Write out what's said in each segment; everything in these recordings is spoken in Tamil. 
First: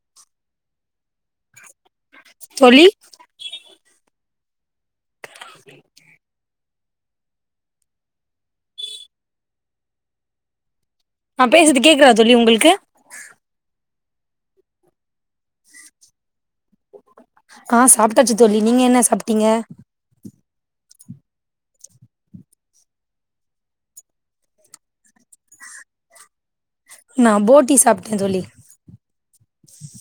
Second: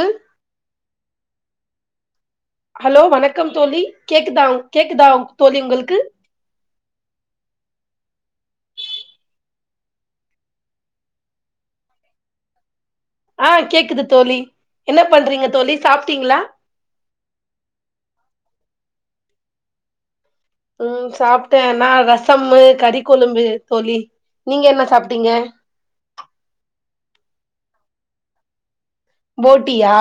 உ தோழி ஹலோ வணக்கம் தோழி கேக்குதா கேக்குதா தோழி உங்கள்க்கு நா பேசர்து கேக்குதா தோழி உங்கள்க்கு ஆ கேக்குது தோழி என்ன பண்றீங்க தோழி சாப்ட்டீங்களா ஆ சாப்ட்டாச்சு தோழி நீங்க என்ன சாப்ட்டீங்க உம் சாப்ட்டே நா ரசமு கறி கொழம்பு தோழி நீங்க என்ன சாப்ட்டீங்க நா போட்டி சாப்ட்டே தோழி போட்டியா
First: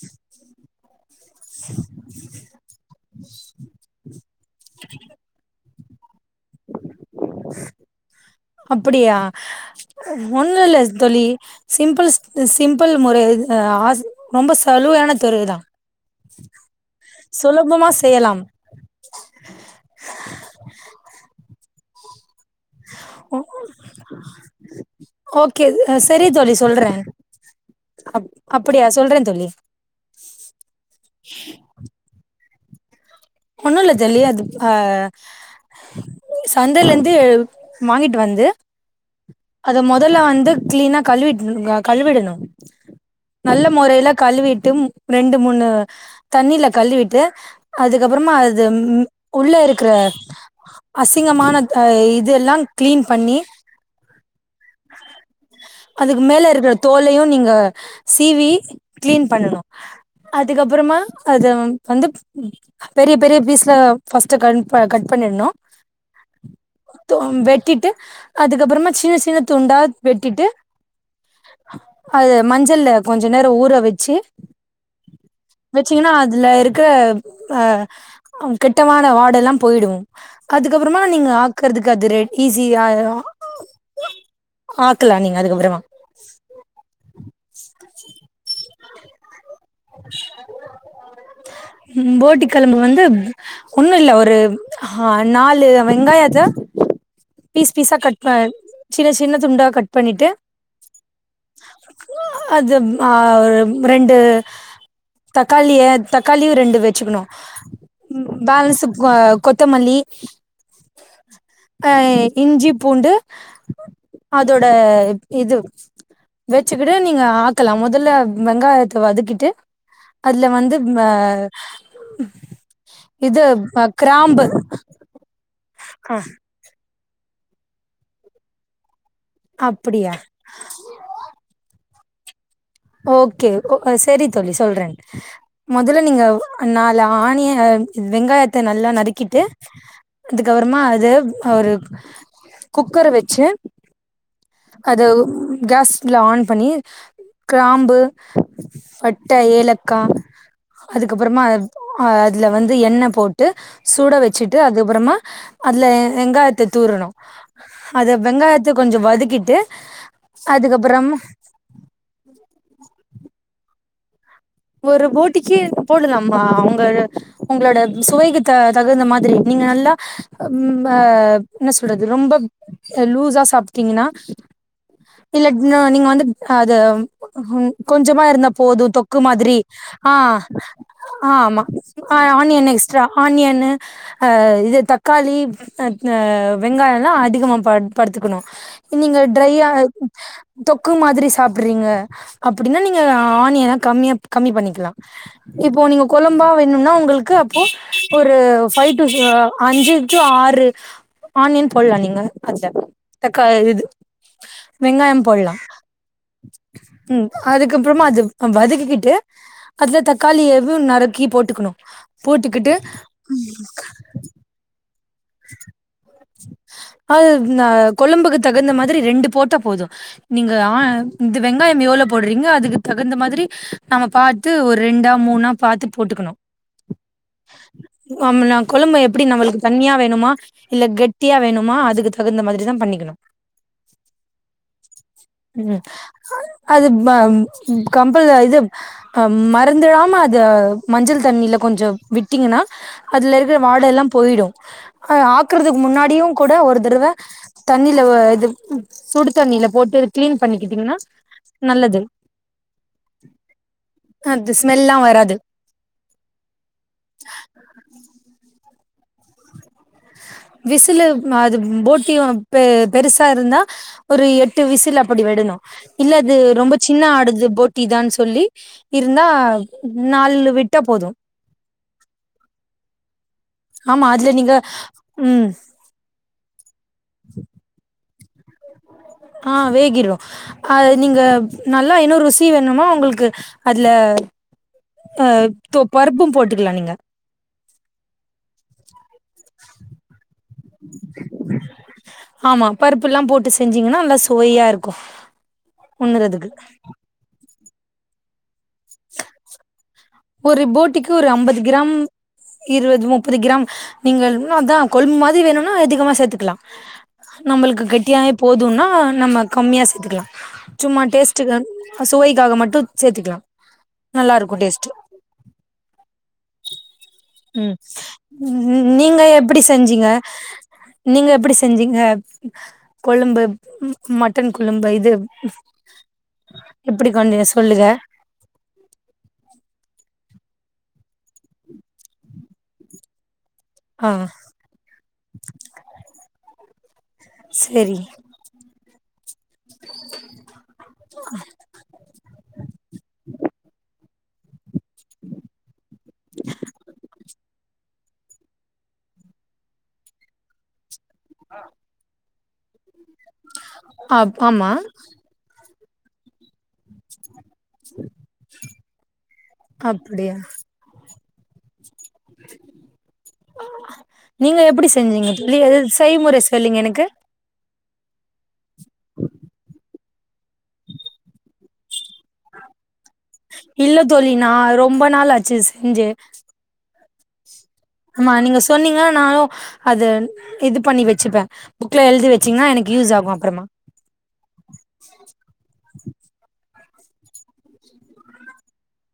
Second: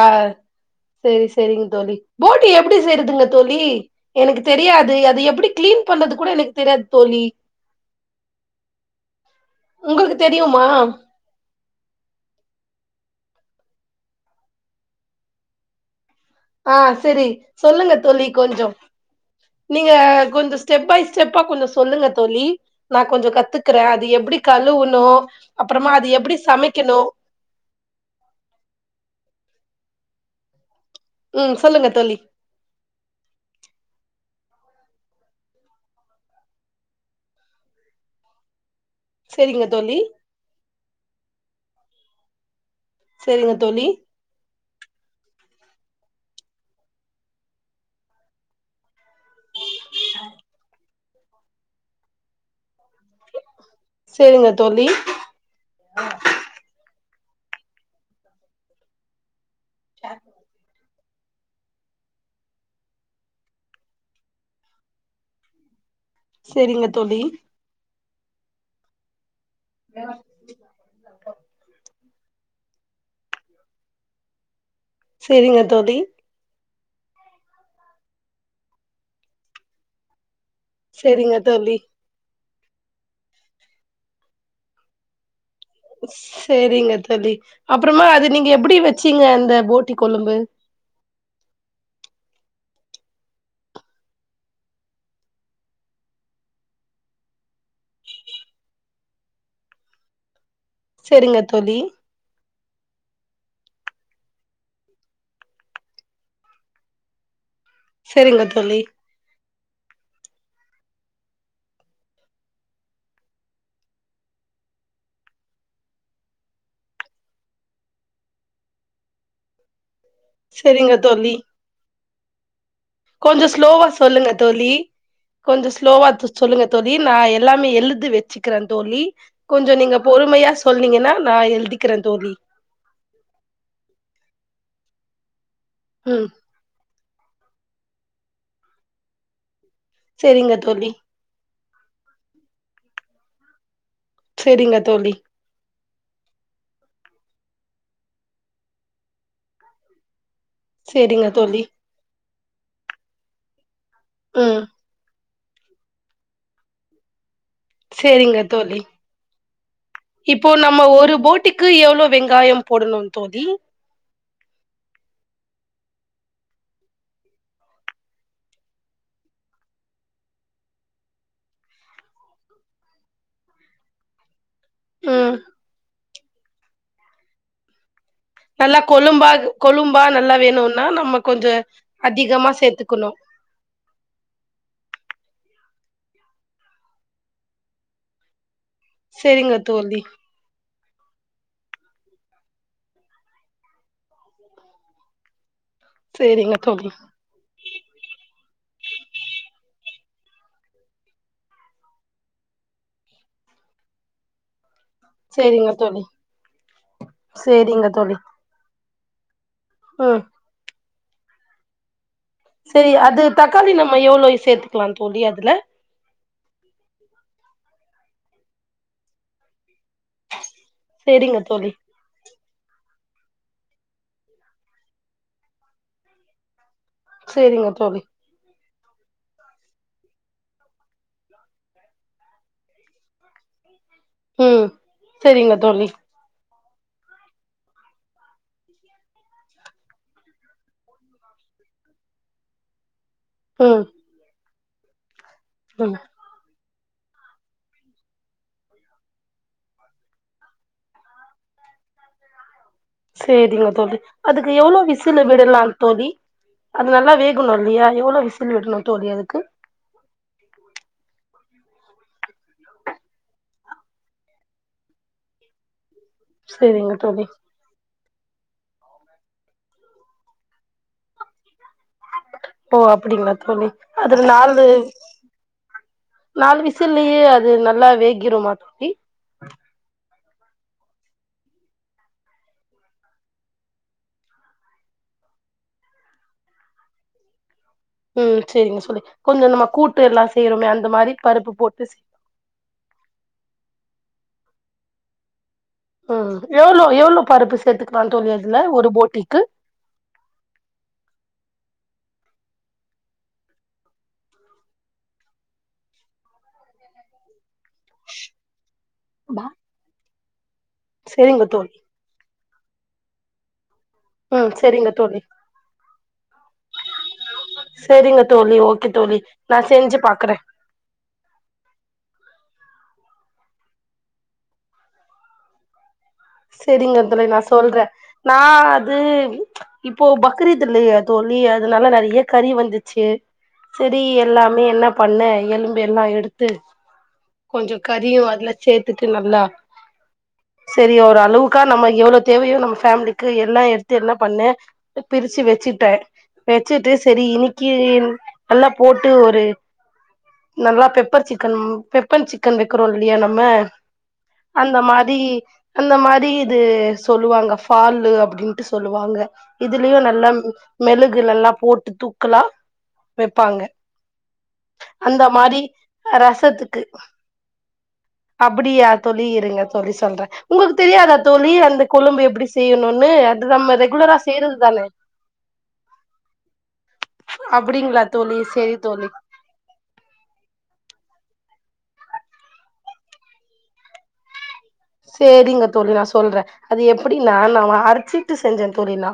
சேரி சேரிங் தோழி போட்டி எப்டி செய்ருதுங்க தோழி எனக்கு தெரியாது அது எப்படி கிளீன் பண்றது அப்படியா உங்களுக்கு தெரியுமா ஒன்னுல்ல தொழி சிம்பிள் சிம்பிள் முற அ, ஆஸ் ரொம்ப சலுவயான [unintelligible] தா ஆஹ் செரி சொல்லுங்க தோழி செய்யலாம் கொஞ்சோ, நீங்க கொஞ்சோ ஸ்டெப் பை ஸ்டெப்பா கொஞ்ச சொல்லுங்க தோழி நா கொஞ்சோ கத்துக்கறே அது எப்படி கழுவுணு ஓகே அப்புறமா அது சரி எப்டி தோழி சொல்றே சமைக்கணு அப் அப்படியா சொல்றே தோழி உம் சொல்லுங்க தோழி ஒன்னுல்ல தோழி அது ஆ, சந்தைலருந்து வாங்கிட்டு வந்து செரிங்க அத தோழி மொதல்ல வந்து கிளீனா கழுவிட் ங் க, கழுவிடனு செரிங்க நல்ல தோழி மொறைல கழுவிட்டும் ரெண்டு மூணு தண்ணீல கழுவிட்டு அதுக்கப்புறமா அது உள்ள இருக்கிற அசிங்கமான இதுல்லா கிளீன் பண்ணி செரிங்க தோழி அதுக்கு மேல இருக்கிற தோல் துலயு நீங்க சவி கிளீன் பண்ணனு அதுக்கப்புறமா அது வந்து பெரிய பெரிய பீஸ்ல பஸ்ட் க கட் பண்ணிடணு செரிங்க தோழி தோம் வெட்டிட்டு அதுக்கப்புறமா சின்ன சின்ன துண்டா வெட்டிட்டு அது மஞ்சள்ள கொஞ்ச நேரோ ஊற வெச்சு செரிங்க தோழி வெச்சீங்கன்னா அதுல இருக்கு இருக்க அஹ் கெட்டமான வாட எல்லா போயிடு அதுக்கப்புறமா நீங்க செரிங்க தோழி ஆக்குறதுக்கு அது ரெடி ஈசியாயிரு ஆக்கலா நீங்க சேரிங்க தோழி அப்புறமா அது நீங்க எப்படி வெச் சீங்க அந்த போட்டி கொழம்பு குழம்பு வந்து ஒன்னுல்ல ஒரு ஆஹ நாலு வெங்காயத்த பீஸ் பீஸா கட் ப சின்ன சின்ன துண்டா கட் பண்ணிட்டு சேரிங்க தோழி ஆஹ் ரெண்டு தக்காளிய தக்காளியு ரெண்டு வெச்சுக்கணு செரிங்க தோழி [unintelligible] கொத்தமல்லி ஹ இஞ்சி பூண்டு அதோட இது வெச்சிகிடு நீங்க ஆக்கலா முதல்ல வெங்காயத்த வதக்கிட்டு அதுல வந்து செரிங்க தோழி இது கொஞ்சோ அ ஸ்லோவா சொல்லுங்க கிராம்பு தோழி கொஞ்சோ ஸ்லோவா சொல்லுங்க தோழி து நா எல்லாமே எழுது வெச்சுக்கிற தோழி கொஞ்சோ நீங்க அப்டியா பொறுமையா சொன்னீங்கன்னா நா எழ்தி க்கிர தோழி ஓக்கே செரி தோழி சொல்ற மொதல்ல நீங்க ம் நா ஆணிய வெங்காயத்த நல்லா நறுக்கிட்டு செரிங்க அதுக்கப்றமா தோழி அது ஒரு குக்கர வெச்சு செரிங்க அது தோழி கேஸ் ல ஆன் பண்ணி கிராம்பு பட்ட ஏலக்கா செரிங்க அதுக்கப்புறமா தோழி ஆ இதுல வந்து எண்ண போட்டு சூட வெச்சிட்டு ம் அதுப்புறமா அதுல வெங்காயத்த தூரணோ அது செரிங்க வெங்காயத்த தோழி கொஞ்சோ வதக் இப்போ நம்ம ஒரு போட்டிக்கு எவ்ளோ வெங்காயோ போடணோ தோ ஒரு போட்டிக்கி போடலாமா அவுங்க உங்ளோட சுவைக்கு த தகுந்த மாதிரி நீங்க நல்லா ம் பா என்ன சொல்றது ரொம்ப லூஸா சாப்டீங்கன்னா ம் இல்ல நீங்க வந்து அது ம் கொஞ்சமா இருந்த நல்லா போது தொக் க்கு கொழும்பா மாதிரி கொழும்பா ஆ நல்லா வேணுன்னா நம்ம கொஞ்சோ ஆமா அதிகமா ஆனியன் எக்ஸ்ட்ரா சேத்துக்கணு ஆனியன்னு இது தக்காளி வெங்காயெல்லா அதிகமா ப படுத்துக்கணு நீங்க செரிங்க ட்ரையா தோழி தொக் க்கு மாதிரி சாப்றீங்க அப்டின்னா நீங்க ஆனியன கம்மியா கம்மி பண்ணிக்லா இப்போ நீங்க கொழம்பா செரிங்க தோழி வேணும்னா உங்கள்கு அப்போ ஒரு ஃபை டு அஞ்சு ஆறு ஆனியன் போல்லா நீங்க அதுல தக்கா இது வெங்காயம் போல்லா செரிங்க தோழி ம் செரிங்க அதுக்கப்றமா தோழி அது வதக்கிக்கிட்டு அதுல தக்காளி எதும் நர் க்கி போட்டுக்கணு போட்டுக்கிட்டு சேரி அது தக்காளி நம்ம எவ்ளோ சேத்துக்கலாம் தோழி அதுல அது ந கொழம்புக்கு தகுந்த மாரி ரெண்டு போட்டா போதும் நீங்க ஆ இந்த சேரிங்க தோழி வெங்காயம் எவ்வளௌ போட்றீங்க அது க்கு தகுந்த மாதிரி நாம பாத்து ஒரு ரெண்டா மூணா பாத்து போட்டுக்கணு செரிங்க தோழி கொழபு எப்டி நம்மளுக்கு தண்ணியா வேணுமா இல்ல கெட் டிய வேணுமா அதுக்கு தகுந்த மாதிரி தான் பண்ணிக்கணும் ம் சரிங்க தோழி அது ப ம் கம்பல் இதுஹ மறந்துடாம அது மஞ்சள் தண்ணில கொஞ்சம் விட்டீங்கன்னா அதுல இருக்கிற ம் வாடை எல்லாம் போயிடும் அ ஆக்குறதுக்கு ம் முன்னாடி கூட ஒரு தடவை தண்ணில இது சுடு தண்ணில போட்டு கிளீன் பண்ணிக்கிட்டீங்கன்னா நல்லது சேரிங்க தோழி அதுக்கு அது எவ்ளோ ஸ்மெல்லா விசிலு வராது விடலாம் தோழி அது நல்லா வேகணும் இல்லையா எவ்ளோ விசிலு விடணும் தோழி அதுக்கு விசிலு அது போட்டியும் பெ பெருசா இருந்தா ஒரு எட்டு விசில் அப்படி விடணும் இல்ல அது ரொம்ப சேரிங்க சின்ன தோழி ஆடுது ஃபோட்டி தான் சொல்லி இருந்தா நாலு விட்டா போதும் ஓ அப்படிங்களா த் தோழி ஆமா அது அதுல நீங்க நாலு ம் நாலு விசில்லயே அது நல்லா வேக ஆகிருமா தோழி ஆ வேகிடும் ஆ நீங்க நல்லா இன்னொரு ருசி வேணுமா உங்களுக்கு அதுல ஆ பருப்பும் போட்டுக்கலாம் நீங்க ம் சரிங்க சொல்லி கொஞ்சம் நமா கூட்டு எல்லாம் செய்றமே அந்த மாரி பருப்பு போட்டு செய்னும் ங்கனா நல்லா சுவையா இருக்கும் ம் எவ்ளோ எவ்ளோ பருப்பு சேர்த்து [unintelligible] ஒரு ஃபோட்டிக்கு ஒரு அம்பது கிராம் இருபது முப்பது கிராம் நீங்க அதான் கொழும்பு மாதிரி வேணும்னா அதிகமா சேர்த்துக்கலாம் நம்மளுக்கு கெட்டியாகவே போதும்னா நம்ம கம்மியாக சேர்த்துக்கலாம் சும்மா சேரிங்க டேஸ்டுகான் தோழி சுவைக்காக மட்டும் சேத்துகுலான் ம் செரிங்க தோழி ம் ஓகே தோழி நீங்க நா எப்டி செஞ்சு செஞ்சீங்க பாக்குறே நீங்க எப்டி செஞ்சீங்க கொளும்பு மட்டன் கொளும்பு இது செரிங்க எப்டி தோழி நா கொஞ்சோ சொல்லுங்க சொல்றன் நா அது இப் போ பக்ரீத் இல்லையே தோழி அதுனால நறியா கறி வந்துச்சு செரி ஆ எல்லாமே என்ன பண்ணன் எலும்பு எல்லாம் எடுத்து கொஞ்சம் செரி கறியும் அதுல சேத் [unintelligible] [inaudible] சி ஒரு அளவுக்கா நம்ம எவ்ளோ தேவையோ நம்ம பேம்லிக்கு எல்லா த்து என்ன பண்ணே பிரிச்சு வெச்சிட்டே வெச்சிட்டு செரி இன்னிக்கி நல்லா போட்டு ஒரு நல்லா pepper chicken pepper sick [unintelligible] [unintelligible] நம்ம ஆ ஆமா அந்த மாரி அந்த மாரி இது சொல்லுவாங்க ஃபாலு அப்டின்டு சொல்லுவாங்க இதுலியு நல்லா அப்டியா மெலுக் க்கு நல்லா போட்டு தூ நீங்க எப்டி அந்த செஞ்சீங்க மாரி [unintelligible] எது செய்முற சொல்லுங்க எனக்கு அப்புடியா தோழி இருங்க தோழி சொல்றே உங்குக்கு தெரியாதா தோழி அந்த கொழம்பு எப்டி செய்ணுன் இல்ல தோழி நா ரொம்ப நாளாச்சு செஞ்சே அப்டிங்களா அமா தோழி நீங்க செரி சொன்னீங்க தோழி நானு அத இது பண்ணி வச்சுப்பே புக்ல எழுதி வச்சீங்கனா எனக்கு யூஸ் ஆகு அப்றமா சேரிங்க தோழி நா சொல்றே அது எப்புடினா நா அரைச்சீட்டு செஞ்சே தோழி நா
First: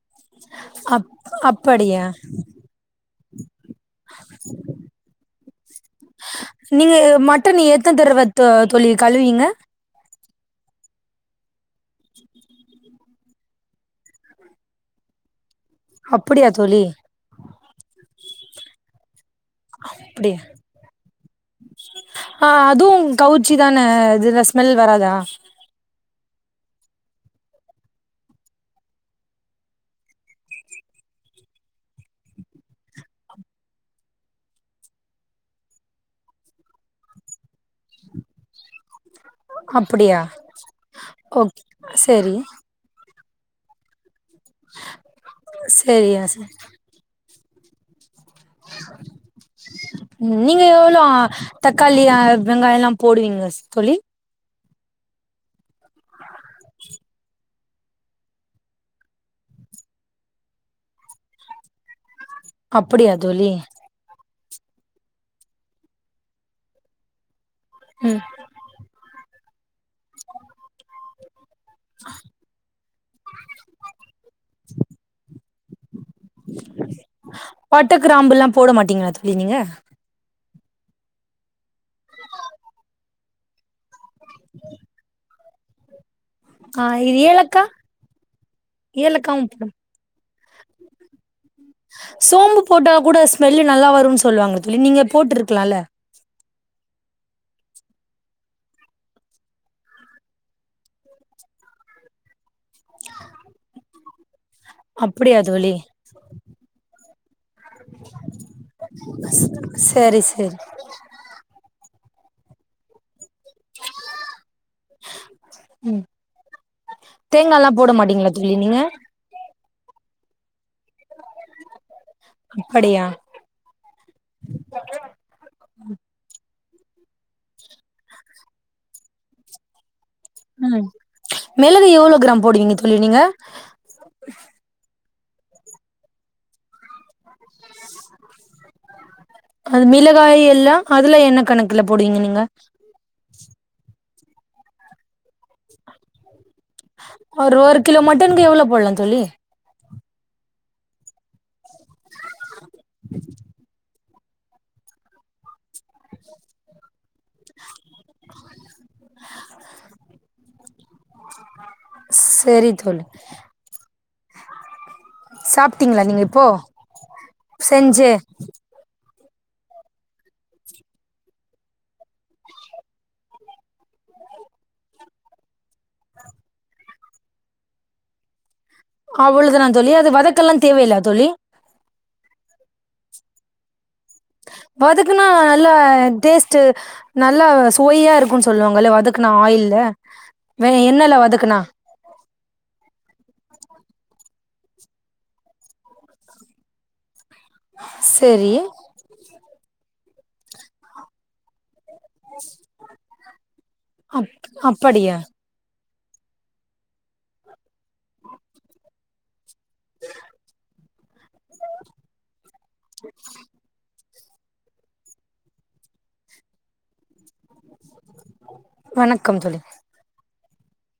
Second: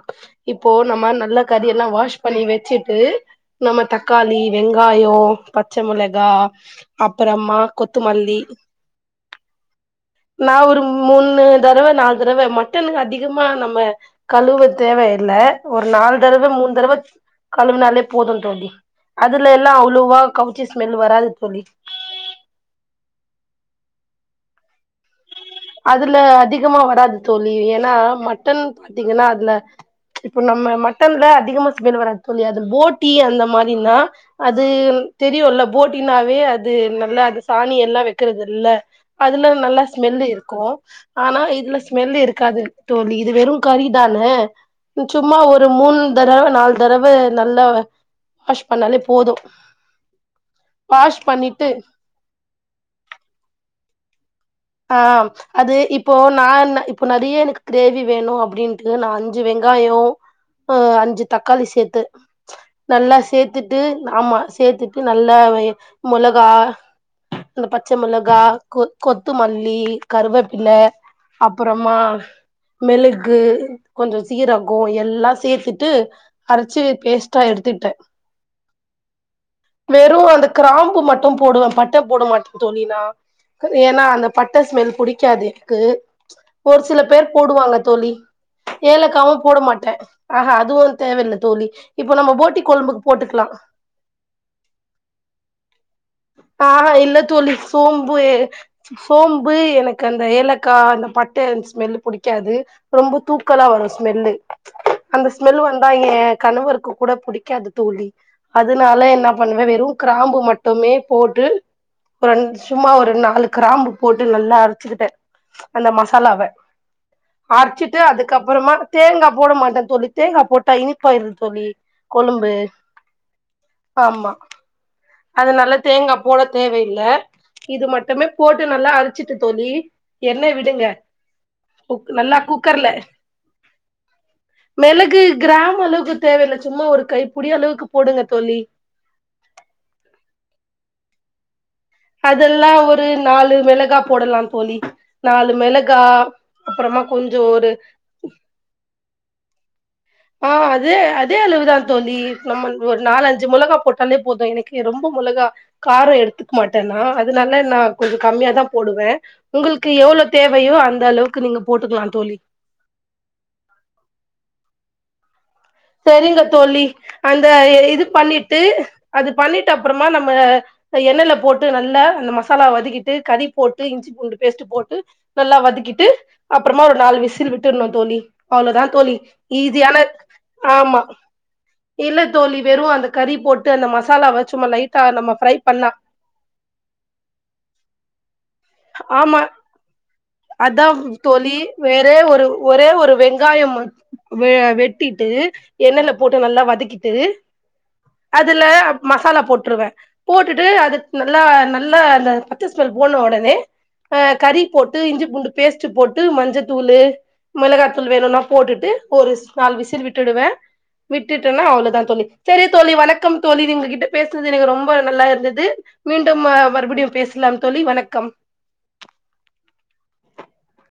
இப்போ அப் நம்ம நல்ல கறியெல்லா அப்படியா வாஷ் பண்ணி வச்சிட்டு நம்ம தக்காளி வெங்காயொ பச்ச மொளகா நீங்க அப்பறமா மட்டன் எத்தன தடவ கொத்துமல்லி தோ தோழி கழுவீங்க நா ஒரு மூணு தர்வ நாலு தரவ மட்டனு அதிகமா நம்ம கழுவ தேவ இல்ல ஒரு நாலு தரவ அப்படியா மூணு தோழி தரவ கழவுனாலே போது தோழி அதுல எல்லா அவ்ளோவா அப்டியா கவுச்ச ஸ்மெல் வராது தோழி ஆ அதுவு கவுச்சி தானே இதுல ஸ்மெல் வராதா அதுல அதிகமா வராது தோழி ஏனா மட்டன் பாத்தீங்கனா அதுல இப்ப நம்ம மட்டன்ல அதிகமா ஸ்மெல் வராது தோழி அதுல போட்டி அந்த மாரினா அது தெரியுல்ல போட்டினாவே அது நல்ல அது சாணி எல்லா வைக்கிறது இல்ல அதுல நல்லா அப்டியா ஸ்மெல்லு இரு க்கு ஆனா ஓகே இதுல ஸ்மெல் செரி இருக்காது தோழி இது வெறு கரிதான அ சும்மா ஒரு மூணு செரியா தடவ செரி நாலு தடவ நல்லவ ம் நீங்க எவ்ளோ வாஷ் பண்ணிட்டு தக்காளி அ வெங்காயலா போடுவீங்க தொழி ஆ அது இப்போ நான்ன இப்போ நிறய எனக்கு கிரேவி வேணு அபபடின்ட்டு நா அஞ்சு வெங்காய அ அஞ்சு தக்காளி சேத்து அப்டியா நல்லா தோழி சேத்துட்டு ஆமா சேத்துட்டு நல்லா மொளகா இந்த பச்ச ம் மிளகா கொ கொத் த்து மல்லி கருவேப்பில்ல அப்பறமா மெளகு கொஞ்சோ சீரகோ எல்லா சேத்துட்டு அரச்சி பேஸ்ட்டா எடுத்துகிட்டே பட்ட கிராம்புல்லா போட மாட்டீங்களா தோழி நீங்க வெறு அந்த கிராம்பு மட்டு போடுவ பட்ட போட மாட்ட தோழி நா அந்த பட்ட ஸ்மெல் புடிக்காது க்கு ஒரு ஆ சில இது பேர் ஏலக்கா போடுவாங்க தோலி ஏலக்காவு போட மாட்ட ஆஹா அதுவு தேவ இல்ல தோலி இப்ப நம்ம போட்டி சோம்பு போட்டா கொழும்புக் கூட போட்டுக்லா ஸ்மெல்லு நல்லா வருன்னு சொல்லுவாங்க தோழி நீங்க போட்ருக்கலால்ல ஆஹா இல்லத் தோழி சோம்புய சோம்பு எனக்கு அந்த ஏலக்கா அந்த பட்டயம் ஸ்மெல்லு புடிக்காது ரொம்ப தூக்கலா வரு மெல்லு அந்த அப்டியா ஸ்மெல் தோழி வந்தா ஏ கணவர்க்கு கூட புடிக்காது தோழி அதுனால என்ன பண்ணுவ வெறு செரி கிராம்பு செரி மட்டுமே போட்டு ஒன் சும்மா ஒரு நாளு கிராம்பு போட்டு நல்லா அரச்சுக்கிட்ட அந்த மசாலாவ தேங்கால்லா போட அரச்சிட்டு மாட்டீங்களா தோழி அதுக்கப்றமா நீங்க தேங்கா போட மாட் தொலித்தே அப்போட் த இனிப்பாயிருது தோலி கொலும்பு அப்படியா ஆமா அதுனால தேங்கா போடத் தேவயில்ல இது மட்டுமேப் போட்டு நல்லா அரச்சிட்டு தோலி ம் மிளகு எவ்ளோ நல்லா கிராம் போடுவீங்க குக்கர்ல தோழி நீங்க மிளகு கிராம் அளவுக்கு தேவையில்ல சும்மா ஒரு கை அது மிளகாய் எல்லா அதுல என்ன அதுல போடுவீங்க நீங்க அதெல்லா ஒரு நாலு மெளகா போடலா தோழி நாலு மெளகா ஒரு ஒரு கிலோ மட்டனுக்கு எவ்ளோ போடலா தோழி ஆஹ் அதே அதே அளவுதா தோழி நம்மல்து ஒரு நாலஞ்சு மெளகா போட் தாலே போது எனக்கு ரொம்ப மொளகா காரோ எடுத்துக் மாட்டேன்னா அதனால நா கொஞ்ச கம்மியா தா போடுவே உங்குளுக்கு எவ்ளோ தேவையோ அந்த அளவுக்கு நீங்க போட்டுக்கலா தோழி செரி தோழி சாப்ட்டீங்களா நீங்க சரிங்க இப்போ தோழி அந்த இது செஞ்சு பண்ணிட்டு அது பண்ணிட்டு அப்புறமா நம்ம எண்ணெயில போட்டு நல்லா அந்த மசாலா வதக்கிட்டு கறி போட்டு இஞ்சி பூண்டு பேஸ்ட் போட்டு நல்லா வதக்கிட்டு அப்புறமா ஒரு நாலு விசில் விட்ருணு தோழி அவ்ளோதா தோழி அவ்வளவுதானா தோழி ஈஸியான அது வதக்கெல்லாம் தேவையில்ல ஆமா தோழி இல்ல தோழி வெ து அந்த கறி போட்டு அந்த மசா வதக்குனா நல்லா டேஸ்ட்டு நல்லா சுவையா இருக்குனு சொல்லுவாங்கல்ல வதக்குனா ஆமா ஆயில்ல வேற அதா எண்ணெய்ல தோழி வதக்குனா வேறே ஒரு ஒரே ஒரு வெங்காயம் மட்- வெ வெட்டி ட்டு எண்ணெய்ல போட்டு நல்லா வதக்கிட்டு சரி அதுல மசாலா போட்ருவ போட்டுட்டு அது நல்லா நல்லா அந்த பச்ச ஸ்மெல் போன உடனே அ அப் கறி போட்டு அப்படியா இஞ்சி பூண்டு பேஸ்ட் போட்டு மஞ்சத்தூளு மிளகாத்தூள் வேணுனா போட்டுட்டு ஒரு ஸ் நாள் விசில் விட் பேசனது எனக்கு ரொம்ப நல்லா இருந்தது மீண்டும் மறுபடியு பேசலாந் தோழி வணக் வணக்கம் தோழி